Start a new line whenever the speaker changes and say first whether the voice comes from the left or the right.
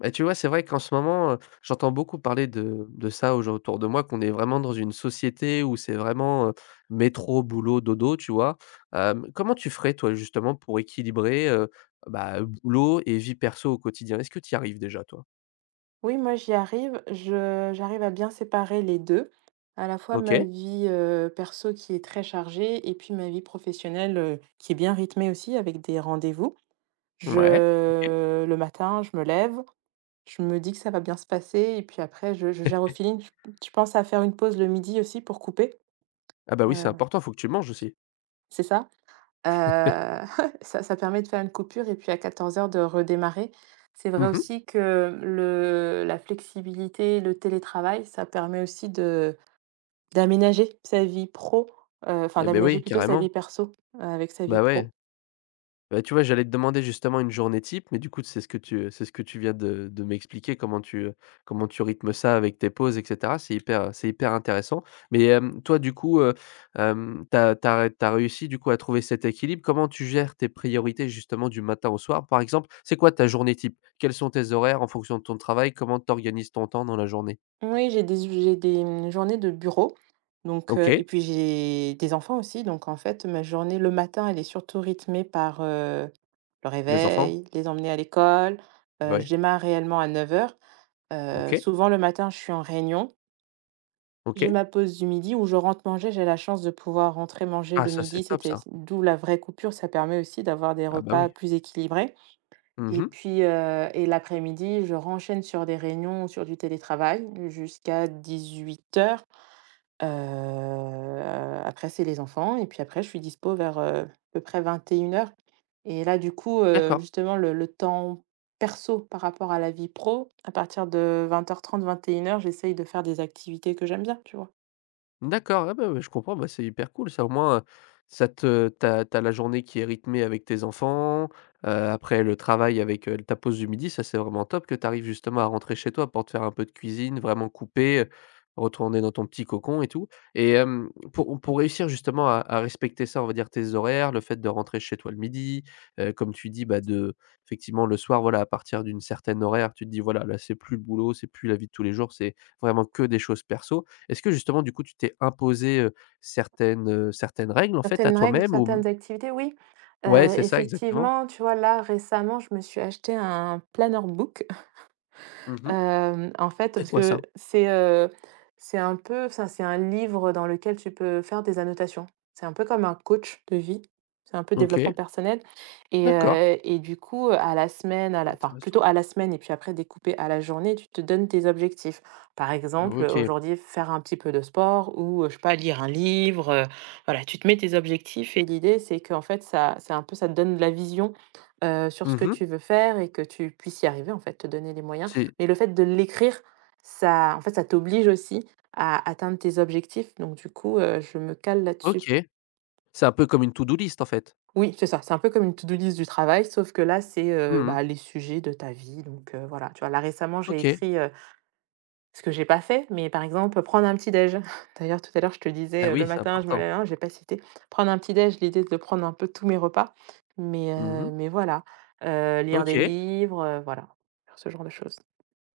left: Bah, tu vois, c'est vrai qu'en ce moment, j'entends beaucoup parler de ça aux gens autour de moi, qu'on est vraiment dans une société où c'est vraiment, métro, boulot, dodo, tu vois? Comment tu ferais toi justement pour équilibrer, bah, boulot et vie perso au quotidien? Est-ce que tu y arrives déjà toi?
right: Oui, moi j'y arrive. Je j'arrive à bien séparer les 2. À la fois ma
left: OK,
right: vie, perso qui est très chargée et puis ma vie professionnelle, qui est bien rythmée aussi avec des rendez-vous.
left: ouais, OK.
right: Je le matin, je me lève, je me dis que ça va bien se passer et puis après je gère au feeling. Je pense à faire une pause le midi aussi pour couper,
left: Ah bah, oui, c'est
right: heu,
left: important, faut que tu manges aussi.
right: c'est ça? Heu, ça permet de faire une coupure et puis à 14 heures de redémarrer. C'est vrai
left: Mmh mh.
right: aussi que le la flexibilité, le télétravail, ça permet aussi de d'aménager sa vie pro, enfin
left: Et beh,
right: d'aménager
left: oui,
right: plutôt sa
left: carrément.
right: vie perso, avec sa vie
left: Bah,
right: pro.
left: ouais. Bah, tu vois, j'allais te demander justement une journée type, mais du coup, c'est ce que tu viens de m'expliquer, comment tu rythmes ça avec tes pauses et cetera. C'est hyper intéressant. Mais, toi, du coup, tu réussi, du coup, à trouver cet équilibre. Comment tu gères tes priorités justement du matin au soir? Par exemple, c'est quoi ta journée type? Quels sont tes horaires en fonction de ton travail? Comment t'organises ton temps dans la journée?
right: Oui, j'ai des, journées de bureau, donc et
left: OK,
right: puis j'ai des enfants aussi, donc en fait, ma journée, le matin, elle est surtout rythmée par, le
left: les enfants?
right: réveil, les emmener à l'école, je
left: Ouais,
right: démarre réellement à 9 heures.
left: OK,
right: Souvent le matin, je suis en réunion. J'ai
left: OK.
right: ma pause du midi où je rentre manger. J'ai la chance de pouvoir rentrer manger
left: Ah
right: le
left: ça,
right: midi.
left: c'est top
right: C'était
left: ça.
right: d'où la vraie coupure. Ça permet aussi d'avoir des
left: Ah bah,
right: repas
left: oui.
right: plus équilibrés et
left: Mmh.
right: puis, et l'après-midi, je renchaîne sur des réunions, sur du télétravail jusqu'à 18:00. Après, c'est les enfants et puis après, je suis dispo vers, à peu près 21 heures. Et là, du coup,
left: D'accord.
right: justement, le temps perso par rapport à la vie pro, à partir de 20:30-21:00, j'essaye de faire des activités que j'aime bien, tu vois?
left: D'accord, ah bah, ouais, je comprends, bah, c'est hyper cool ça, au moins, t'as la journée qui est rythmée avec tes enfants, après le travail avec, ta pause du midi, ça c'est vraiment top que tu arrives justement à rentrer chez toi pour te faire un peu de cuisine, vraiment couper, retourner dans ton petit cocon et tout et pour réussir justement à respecter ça, on va dire tes horaires, le fait de rentrer chez toi le midi, comme tu dis, bah, de effectivement le soir, voilà, à partir d'une certaine horaire, tu te dis: «Voilà, là c'est plus le boulot, c'est plus la vie de tous les jours, c'est vraiment que des choses perso». Est-ce que justement, du coup, tu t'es imposé, certaines règles, en fait, à
right: Certaines règles,
left: toi-même ou mmh,
right: certaines activités, oui.
left: ouais, c'est ça exactement.
right: Effectivement, tu vois, là, récemment, je me suis acheté un planner book.
left: Mmh.
right: En fait,
left: C'est
right: parce
left: quoi
right: que
left: ça?
right: c'est un peu ça c'est un livre dans lequel tu peux faire des annotations. C'est un peu comme un coach de vie. C'est un peu
left: OK,
right: développement personnel
left: d'accord,
right: et du coup, à la semaine, à la enfin,
left: intéressant.
right: plutôt à la semaine et puis après découpé à la journée, tu te donnes tes objectifs. Par exemple,
left: OK.
right: aujourd'hui, faire un petit peu de sport ou, je sais pas, lire un livre, voilà, tu te mets tes objectifs et l'idée, c'est qu'en fait, ça c'est un peu ça te donne de la vision, sur ce que
left: Mmh.
right: tu veux faire et que tu puisses y arriver, en fait, te donner les moyens.
left: C'est
right: Mais le fait de l'écrire, ça en fait, ça t'oblige aussi à atteindre tes objectifs, donc du coup, je me cale là-dessus.
left: OK. C'est un peu comme une to do list, en fait?
right: Oui, c'est ça, c'est un peu comme une to-do list du travail, sauf que là, c'est,
left: Mmh,
right: bah, les sujets de ta vie, donc voilà, tu vois? Là, récemment, j'ai
left: OK.
right: écrit, ce que j'ai pas fait, mais par exemple, prendre un petit déj. D'ailleurs, tout à l'heure, je te
left: Ah
right: disais,
left: oui,
right: le
left: c'est
right: matin, je me
left: important.
right: lève hein, j'ai pas cité. Prendre un petit déj, l'idée de prendre un peu tous mes repas, mais heu,
left: Mmh,
right: mais voilà, lire des
left: OK.
right: livres, voilà, faire ce genre de choses.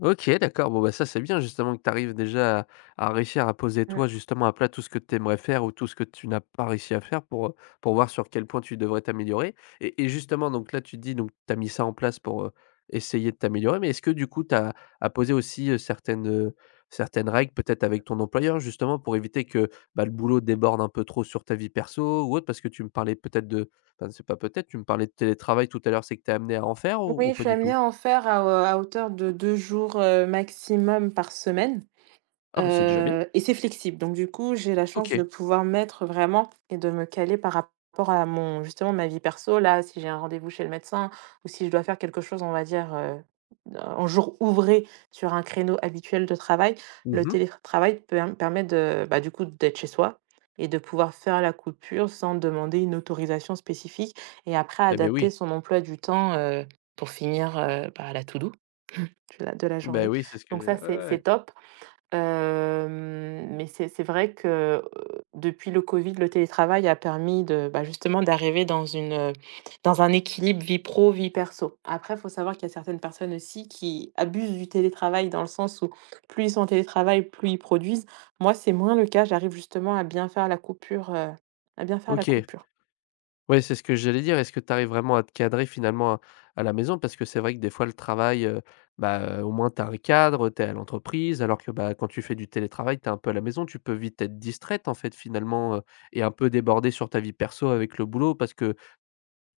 left: OK, d'accord. Bon, bah, ça, c'est bien justement que tu arrives déjà à réussir à poser toi
right: Mmh.
left: justement à plat tout ce que tu aimerais faire ou tout ce que tu n'as pas réussi à faire pour voir sur quel point tu devrais t'améliorer et justement donc là, tu te dis donc tu as mis ça en place pour, essayer de t'améliorer, mais est-ce que du coup tu as posé aussi, certaines règles peut-être avec ton employeur justement pour éviter que, bah, le boulot déborde un peu trop sur ta vie perso ou autre? Parce que tu me parlais peut-être de enfin, c'est pas peut-être, tu me parlais de télétravail tout à l'heure, c'est que tu es amené à en faire ou
right: Oui, je
left: pas du
right: j'aime
left: tout?
right: bien en faire à hauteur de 2 jours, maximum par semaine.
left: Ah, bah, c'est déjà bien.
right: Et c'est flexible, donc du coup, j'ai la chance de
left: OK.
right: pouvoir mettre vraiment et de me caler par rapport à mon justement, ma vie perso. Là, si j'ai un rendez-vous chez le médecin ou si je dois faire quelque chose, on va dire, en jour ouvré sur un créneau habituel de travail, le
left: Mmh.
right: télétravail peut me permettre de, bah, du coup, d'être chez soi et de pouvoir faire la coupure sans demander une autorisation spécifique et après
left: Eh
right: adapter son emploi du temps, pour finir, bah, la to do de la
left: beh,
right: journée,
left: oui, c'est ce que
right: donc
left: j'ai
right: ça,
left: ouais,
right: c'est
left: ouais,
right: c'est
left: ouais.
right: top. Mais c'est vrai que, heu, depuis le covid, le télétravail a permis de, bah, justement d'arriver dans une, dans un équilibre vie pro, vie perso. Après, il faut savoir qu'il y a certaines personnes aussi qui abusent du télétravail dans le sens où plus ils sont en télétravail, plus ils produisent. Moi, c'est moins le cas, j'arrive justement à bien faire la coupure, à bien faire la
left: OK.
right: coupure.
left: Ouais, c'est ce que j'allais dire. Est-ce que tu arrives vraiment à te cadrer finalement à la maison? Parce que c'est vrai que des fois le travail, au moins tu as un cadre, tu es à l'entreprise, alors que, bah, quand tu fais du télétravail, tu es un peu à la maison, tu peux vite être distraite en fait finalement, et un peu débordée sur ta vie perso avec le boulot. Parce que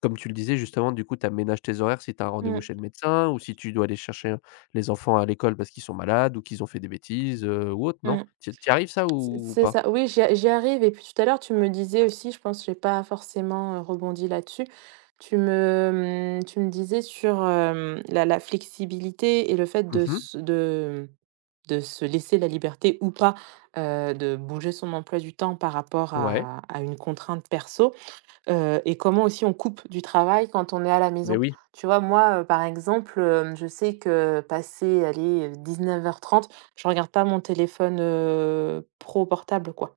left: comme tu le disais justement, du coup, tu aménages tes horaires si tu as un rendez-vous chez le
right: Mmh
left: médecin ou si tu dois aller chercher les enfants à l'école parce qu'ils sont malades ou qu'ils ont fait des bêtises, ou autre, non?
right: mh.
left: Tu y arrives ça
right: C'est
left: ou
right: c'est
left: pas?
right: ça, oui, j'y arrive et puis tout à l'heure, tu me disais aussi, je pense que j'ai pas forcément, rebondi là-dessus. Tu me disais sur, la flexibilité et le fait de
left: Mmh mh.
right: de se laisser la liberté ou pas, de bouger son emploi du temps par rapport
left: Ouais.
right: à une contrainte perso. Et comment aussi on coupe du travail quand on est à la
left: Mais
right: maison.
left: oui.
right: Tu vois, moi, par exemple, je sais que passé, allez, 19:30, je regarde pas mon téléphone, pro portable, quoi.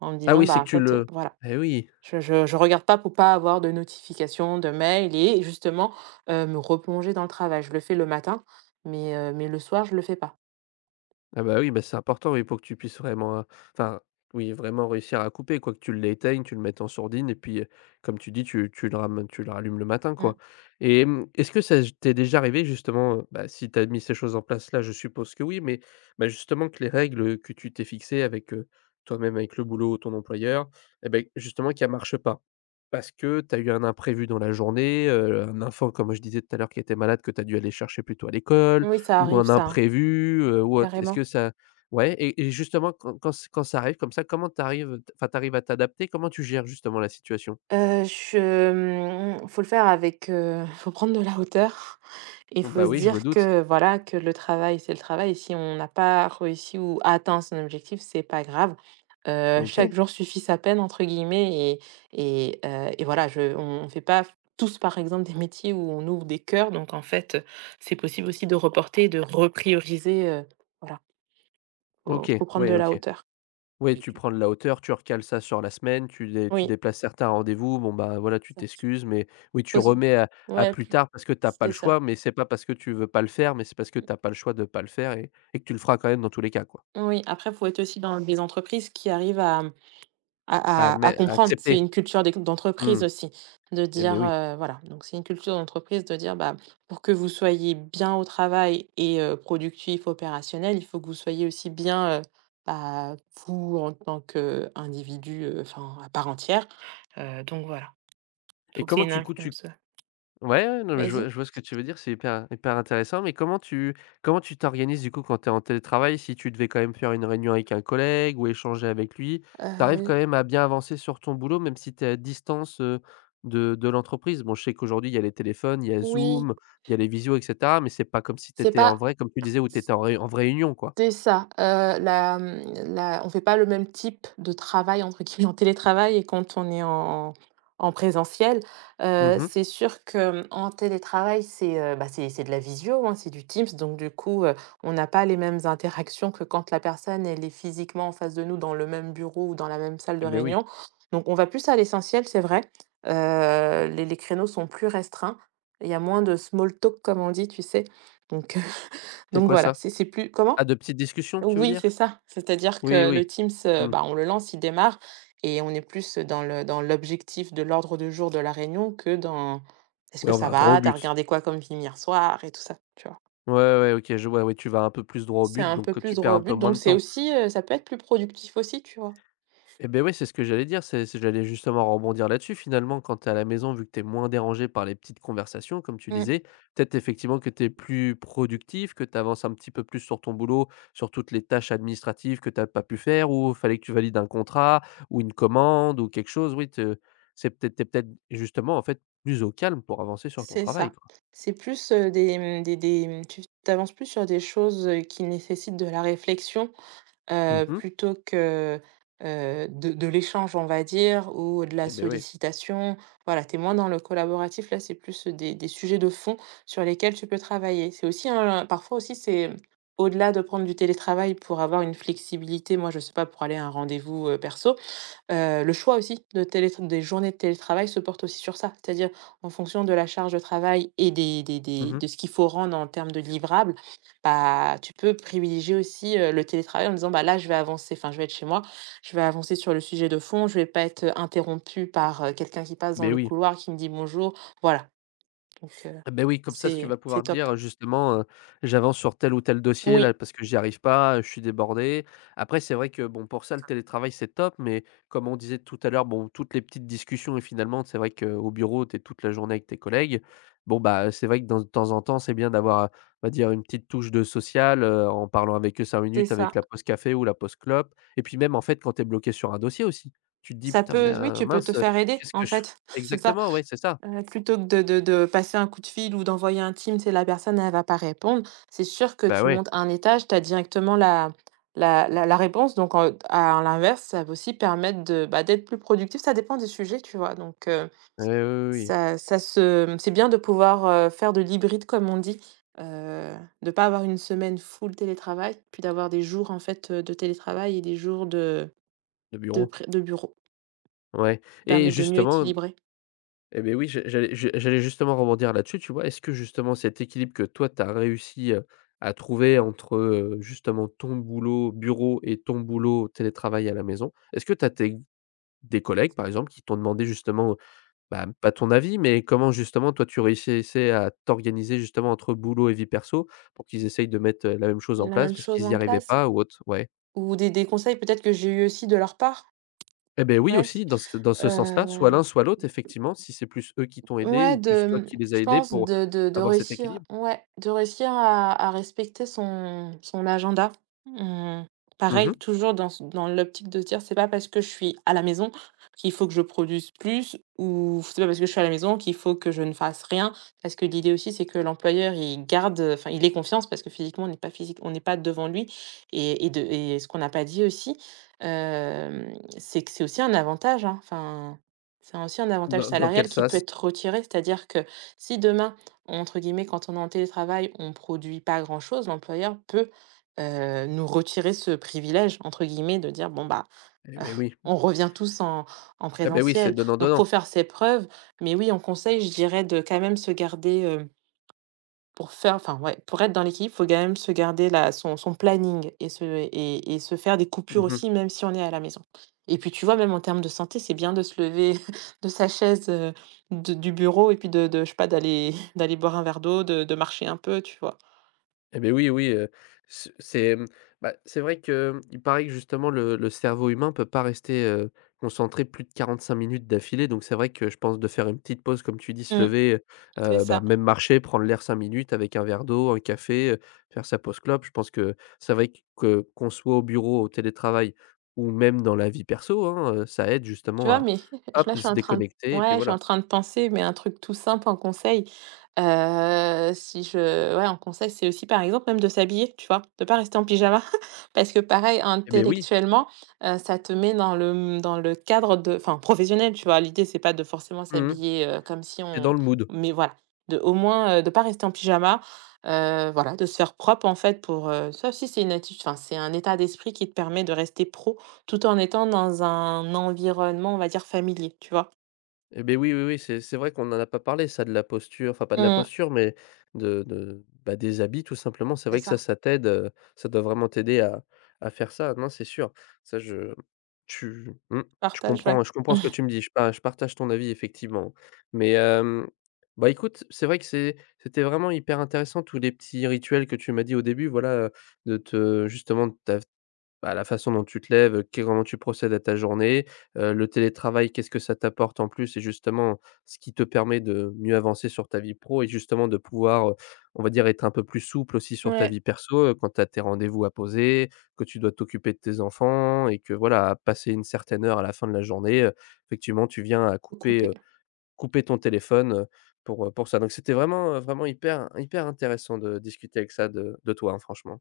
right: En me
left: Ah
right: disant:
left: oui, c'est
right: «Bah, en
left: que tu
right: fait,
left: le
right: voilà,
left: eh oui.
right: je regarde pas pour pas avoir de notifications, de mails» et justement, me replonger dans le travail. Je le fais le matin, mais le soir, je le fais pas.
left: Ah bah, oui, bah, c'est important, oui, pour que tu puisses vraiment, enfin, oui, vraiment réussir à couper, quoi, que tu l'éteignes, tu le mettes en sourdine et puis, comme tu dis, tu le rallumes le matin,
right: Mmh.
left: quoi et est-ce que ça t'est déjà arrivé justement, bah, si tu as mis ces choses en place là, je suppose que oui, mais, bah, justement que les règles, que tu t'es fixées avec, toi-même, avec le boulot, ton employeur et ben justement qu'elles ne marchent pas? Parce que tu as eu un imprévu dans la journée, un enfant, comme je disais tout à l'heure, qui était malade, que tu as dû aller chercher plutôt à l'école,
right: Oui, ça
left: ou un
right: arrive ça, hein,
left: imprévu, ou autre? Est-ce
right: carrément.
left: que ça ouais et justement quand quand c quand ça arrive comme ça, comment t'arrives, enfin t'arrives à t'adapter? Comment tu gères justement la situation?
right: Heu, je mmh, faut le faire avec, faut prendre de la hauteur. Il faut
left: Bah,
right: se
left: oui, je me
right: dire
left: doute.
right: que, voilà, que le travail, c'est le travail et si on n'a pas réussi ou atteint son objectif, c'est pas grave. «Chaque
left: OK,
right: jour suffit sa peine» entre guillemets et voilà, je on fait pas tous, par exemple, des métiers où on ouvre des cœurs donc en fait, c'est possible aussi de reporter, de reprioriser, voilà, faut
left: OK,
right: faut prendre de
left: ouais,
right: la
left: OK.
right: hauteur.
left: Ouais, tu prends de la hauteur, tu recales ça sur la semaine, tu
right: Oui,
left: déplaces certains rendez-vous, bon, bah, voilà, tu
right: ça.
left: t'excuses, mais oui, tu
right: Faut se
left: remets à
right: ouais,
left: plus
right: plus
left: tard parce que t'as pas
right: c'est
left: le
right: ça.
left: choix, mais c'est pas parce que tu veux pas le faire, mais c'est parce que t'as pas le choix de pas le faire et que tu le feras quand même dans tous les cas, quoi.
right: Oui, après, il faut être aussi dans des entreprises qui arrivent à
left: À
right: à
left: admet à
right: comprendre. C'est
left: accepter.
right: une culture
left: Mmh,
right: d'entreprise aussi, de
left: et
right: dire,
left: ben oui
right: voilà, donc c'est une culture d'entreprise de dire, bah, pour que vous soyez bien au travail et productif, opérationnel, il faut que vous soyez aussi bien, bah, vous en tant qu'individu, enfin, à part entière, donc voilà. Il
left: et
right: faut que c'est
left: comment
right: une
left: tu coup tu,
right: influence,
left: ouais, ouais, non, mais je vois
right: vas-y?
left: je vois ce que tu veux dire, c'est hyper hyper intéressant, mais comment tu t'organises, du coup, quand tu es en télétravail? Si tu devais quand même faire une réunion avec un collègue ou échanger avec lui, tu arrives quand
right: Heu,
left: même à bien avancer sur ton boulot, même si tu es à distance, de l'entreprise? Bon, je sais qu'aujourd'hui, il y a les téléphones, il y a
right: oui,
left: Zoom, il y a les visios et cetera, mais c'est pas comme si tu
right: c'est
left: étais en
right: pas
left: vrai, comme tu disais, où tu étais en vraie réunion, quoi.
right: c'est ça, la, mmh, la on fait pas le même type de «travail» entre guillemets en télétravail et quand on est en présentiel.
left: Mmh.
right: C'est sûr qu'en télétravail, c'est, bah, c'est de la visio, hein, c'est du Teams donc du coup, on n'a pas les mêmes interactions que quand la personne, elle est physiquement en face de nous dans le même bureau ou dans la même salle
left: Eh
right: de
left: beh, oui.
right: réunion. Donc on va plus à l'essentiel, c'est vrai. Les créneaux sont plus restreints. Il y a moins de small talk comme on dit, tu sais? Donc
left: C'est
right: donc
left: quoi
right: voilà,
left: ça?
right: c'est plus comment?
left: Ah, de petites discussions, tu veux
right: Oui,
left: dire?
right: c'est ça. C'est-à-dire
left: Oui,
right: que le
left: oui.
right: Teams,
left: Mmh.
right: bah, on le lance, il démarre et on est plus dans le dans l'objectif de l'ordre du jour de la réunion que dans: «Est-ce
left: Oui,
right: que
left: on
right: ça
left: va droit au
right: va? T'as
left: but.
right: regardé quoi comme film hier soir?» et tout ça, tu vois?
left: Ouais, ouais, OK, je vois, oui, tu vas un peu plus droit au
right: C'est
left: but,
right: un peu
left: donc tu
right: plus
left: perds
right: droit au
left: un peu
right: but,
left: moins
right: donc
left: de
right: c'est
left: temps.
right: aussi, ça peut être plus productif aussi, tu vois?
left: Et beh, ouais, c'est ce que j'allais dire, c'est j'allais justement rebondir là-dessus. Finalement, quand tu es à la maison, vu que tu es moins dérangé par les petites conversations, comme tu
right: Mmh,
left: disais, peut-être effectivement que tu es plus productif, que tu avances un petit peu plus sur ton boulot, sur toutes les tâches administratives que tu as pas pu faire ou fallait que tu valides un contrat ou une commande ou quelque chose. Oui, te c'est peut-être tu es peut-être justement, en fait, plus au calme pour avancer sur ton
right: c'est
left: travail,
right: ça.
left: quoi.
right: C'est plus, des, mmh, tu avances plus sur des choses, qui nécessitent de la réflexion.
left: Mmh mh.
right: Plutôt que, de l'échange, on va dire, ou de la
left: Et beh, oui.
right: sollicitation. Voilà, t'es moins dans le collaboratif, là, c'est plus, des sujets de fond sur lesquels tu peux travailler. C'est aussi un parfois aussi, c'est, au-delà de prendre du télétravail pour avoir une flexibilité, moi, je sais pas, pour aller à un rendez-vous, perso, le choix aussi de télétr des journées de télétravail se porte aussi sur ça. C'est-à-dire en fonction de la charge de travail et
left: Mmh
right: des
left: mh.
right: de ce qu'il faut rendre en termes de livrables, bah, tu peux privilégier aussi, le télétravail en disant: «Bah, là, je vais avancer, enfin, je vais être chez moi, je vais avancer sur le sujet de fond, je vais pas être, interrompue par, quelqu'un qui passe dans
left: Beh,
right: le
left: oui.
right: couloir qui me dit: "Bonjour"», voilà, donc
left: Ah Ben oui, comme ça, si tu
right: c'est
left: vas
right: c'est
left: pouvoir
right: top.
left: dire, justement, «J'avance sur tel ou tel dossier là
right: Oui,
left: parce que j'y arrive pas, je suis débordé». Après, c'est vrai que, bon, pour ça, le télétravail, c'est top, mais comme on disait tout à l'heure, bon, toutes les petites discussions et finalement, c'est vrai qu'au bureau, tu es toute la journée avec tes collègues. Bon, bah, c'est vrai que dans de temps en temps, c'est bien d'avoir, on va dire une petite touche de social, en parlant avec eux cinq
right: c'est
left: minutes avec
right: ça.
left: la pause café ou la pause clope et puis même, en fait, quand tu es bloqué sur un dossier aussi, tu te dis:
right: Ça
left: «Putain, mais,
right: peut oui, tu peux te
left: mince,
right: faire aider,
left: qu'est-ce que
right: en
left: je
right: fait, c'est ça.
left: exactement, ouais, c'est ça.
right: Plutôt que de de passer un coup de fil ou d'envoyer un Teams et la personne elle va pas répondre, c'est sûr que
left: Bah,
right: tu
left: ouais,
right: montes un étage, tu as directement la réponse donc en à l'inverse, ça va aussi permettre de, bah, d'être plus productif. Ça dépend des sujets, tu vois? Donc
left: ouais, oui, oui, oui.
right: ça ça se c'est bien de pouvoir, faire de l'hybride comme on dit, heu, de pas avoir une semaine full télétravail, puis d'avoir des jours en fait, de télétravail et des jours de
left: De
right: de
left: bureau?
right: pré de bureau.
left: Ouais
right: Ça
left: et
right: Permet de mieux
left: justement
right: équilibrer.
left: eh ben oui, je j'allais justement rebondir là-dessus, tu vois? Est-ce que justement cet équilibre que toi, tu as réussi, à trouver entre, justement ton boulot bureau et ton boulot télétravail à la maison, est-ce que tu as des collègues, par exemple, qui t'ont demandé justement, bah, pas ton avis, mais comment justement toi tu réussissais à t'organiser justement entre boulot et vie perso pour qu'ils essayent de mettre, la même chose en
right: La
left: place
right: même
left: parce
right: chose
left: qu'ils y
right: en
left: arrivaient
right: place.
left: pas ou autre? Ouais.
right: Ou des conseils peut-être que j'ai eu aussi de leur part,
left: Eh ben oui
right: ouais.
left: aussi, dans ce sens-là, soit
right: Heu,
left: l'un, soit l'autre effectivement, si c'est plus eux qui t'ont aidé
right: ouais,
left: ou plus toi qui les as
right: je
left: aidés
right: pense
left: pour
right: de
left: avoir cet
right: réussir
left: équilibre.
right: ouais, de réussir à respecter son agenda. Mmh, pareil,
left: Mmh.
right: toujours dans ce dans l'optique de dire: «C'est pas parce que je suis à la maison qu'il faut que je produise plus» ou «C'est pas parce que je suis à la maison qu'il faut que je ne fasse rien». Parce que l'idée aussi, c'est que l'employeur, il garde, enfin, il ait confiance parce que physiquement, on n'est pas devant lui et ce qu'on n'a pas dit aussi, hem, c'est que c'est aussi un avantage, hein. Enfin c'est aussi un avantage
left: Dans quel
right: salarial qui peut
left: sas?
right: être retiré, c'est-à-dire que si demain, entre guillemets, quand on est en télétravail, on ne produit pas grand-chose, l'employeur peut nous retirer ce privilège, entre guillemets, de dire, bon, bah,
left: Eh ben oui.
right: on revient tous en
left: Eh ben oui, c'est
right: présentiel. Donc, faut
left: donnant-donnant.
right: faire ses preuves. Mais oui, on conseille, je dirais, de quand même se garder pour faire enfin, ouais, pour être dans l'équilibre, faut quand même se garder la son son planning et se faire des coupures
left: Mmh.
right: aussi, même si on est à la maison. Et puis, tu vois, même en termes de santé, c'est bien de se lever de sa chaise, de du bureau et puis de je sais pas, d'aller d'aller boire un verre d'eau, de marcher un peu, tu vois?
left: Eh beh, oui, oui, c'est, bah, c'est vrai que il paraît que justement le cerveau humain peut pas rester, concentré plus de 45 minutes d'affilée, donc c'est vrai que je pense de faire une petite pause comme tu dis, se
right: Mmh,
left: lever,
right: c'est
left: bah,
right: ça.
left: même marcher, prendre l'air 5 minutes avec un verre d'eau, un café, faire sa pause clope. Je pense que c'est vrai que qu'on soit au bureau, au télétravail ou même dans la vie perso, hein, ça aide
right: Tu
left: justement
right: vois?
left: à,
right: Mais là,
left: hop,
right: je suis
left: se
right: en train de
left: déconnecter et puis
right: ouais, je suis
left: voilà.
right: en train de penser, mais un truc tout simple en conseil, si je ouais, en conseil, c'est aussi, par exemple, même de s'habiller, tu vois? De pas rester en pyjama parce que pareil,
left: Eh beh, oui,
right: intellectuellement, ça te met dans le cadre de enfin, professionnel, tu vois? L'idée, c'est pas de forcément
left: mmh
right: s'habiller, comme si
left: mh, dans
right: on
left: le mood.
right: mais voilà, de au moins, de pas rester en pyjama, voilà, de se faire propre, en fait, pour, ça aussi, c'est une attitude enfin, c'est un état d'esprit qui te permet de rester pro. Tout en étant dans un environnement, on va dire, familier, tu vois?
left: Eh beh, oui, oui, oui, c'est vrai qu'on en a pas parlé ça de la posture, enfin pas de la
right: Mmh.
left: posture, mais de, bah, des habits tout simplement. C'est
right: C'est
left: vrai que
right: ça.
left: ça t'aide, ça doit vraiment t'aider à faire ça. Non, c'est sûr. Ça je tu mmh, je
right: Partage, ouais.
left: comprends je comprends ce que tu me dis. Je partage ton avis effectivement. Mais, bah, écoute, c'est vrai que c'était vraiment hyper intéressant tous les petits rituels que tu m'as dit au début, voilà, de te justement de ta bah, la façon dont tu te lèves, comment tu procèdes à ta journée, le télétravail, qu'est-ce que ça t'apporte en plus? Et justement, ce qui te permet de mieux avancer sur ta vie pro et justement de pouvoir, on va dire, être un peu plus souple aussi sur ta
right: Ouais,
left: vie perso, quand tu as tes rendez-vous à poser, que tu dois t'occuper de tes enfants et que voilà, à passer une certaine heure à la fin de la journée, effectivement, tu viens à
right: faut
left: couper,
right: couper.
left: couper ton téléphone, pour ça. Donc c'était vraiment hyper hyper intéressant de discuter avec ça de toi, hein, franchement.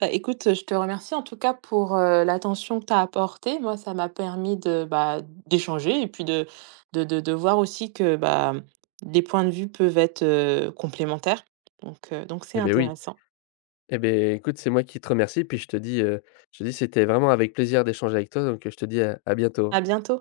right: Bah, écoute, je te remercie en tout cas pour, l'attention que tu as apportée. Moi, ça m'a permis de, bah, d'échanger et puis de voir aussi que, bah, les points de vue peuvent être, complémentaires. Donc c'est
left: Eh beh, oui.
right: intéressant.
left: Eh beh, écoute, c'est moi qui te remercie, puis je te dis, c'était vraiment avec plaisir d'échanger avec toi, donc, je te dis à bientôt.
right: À bientôt.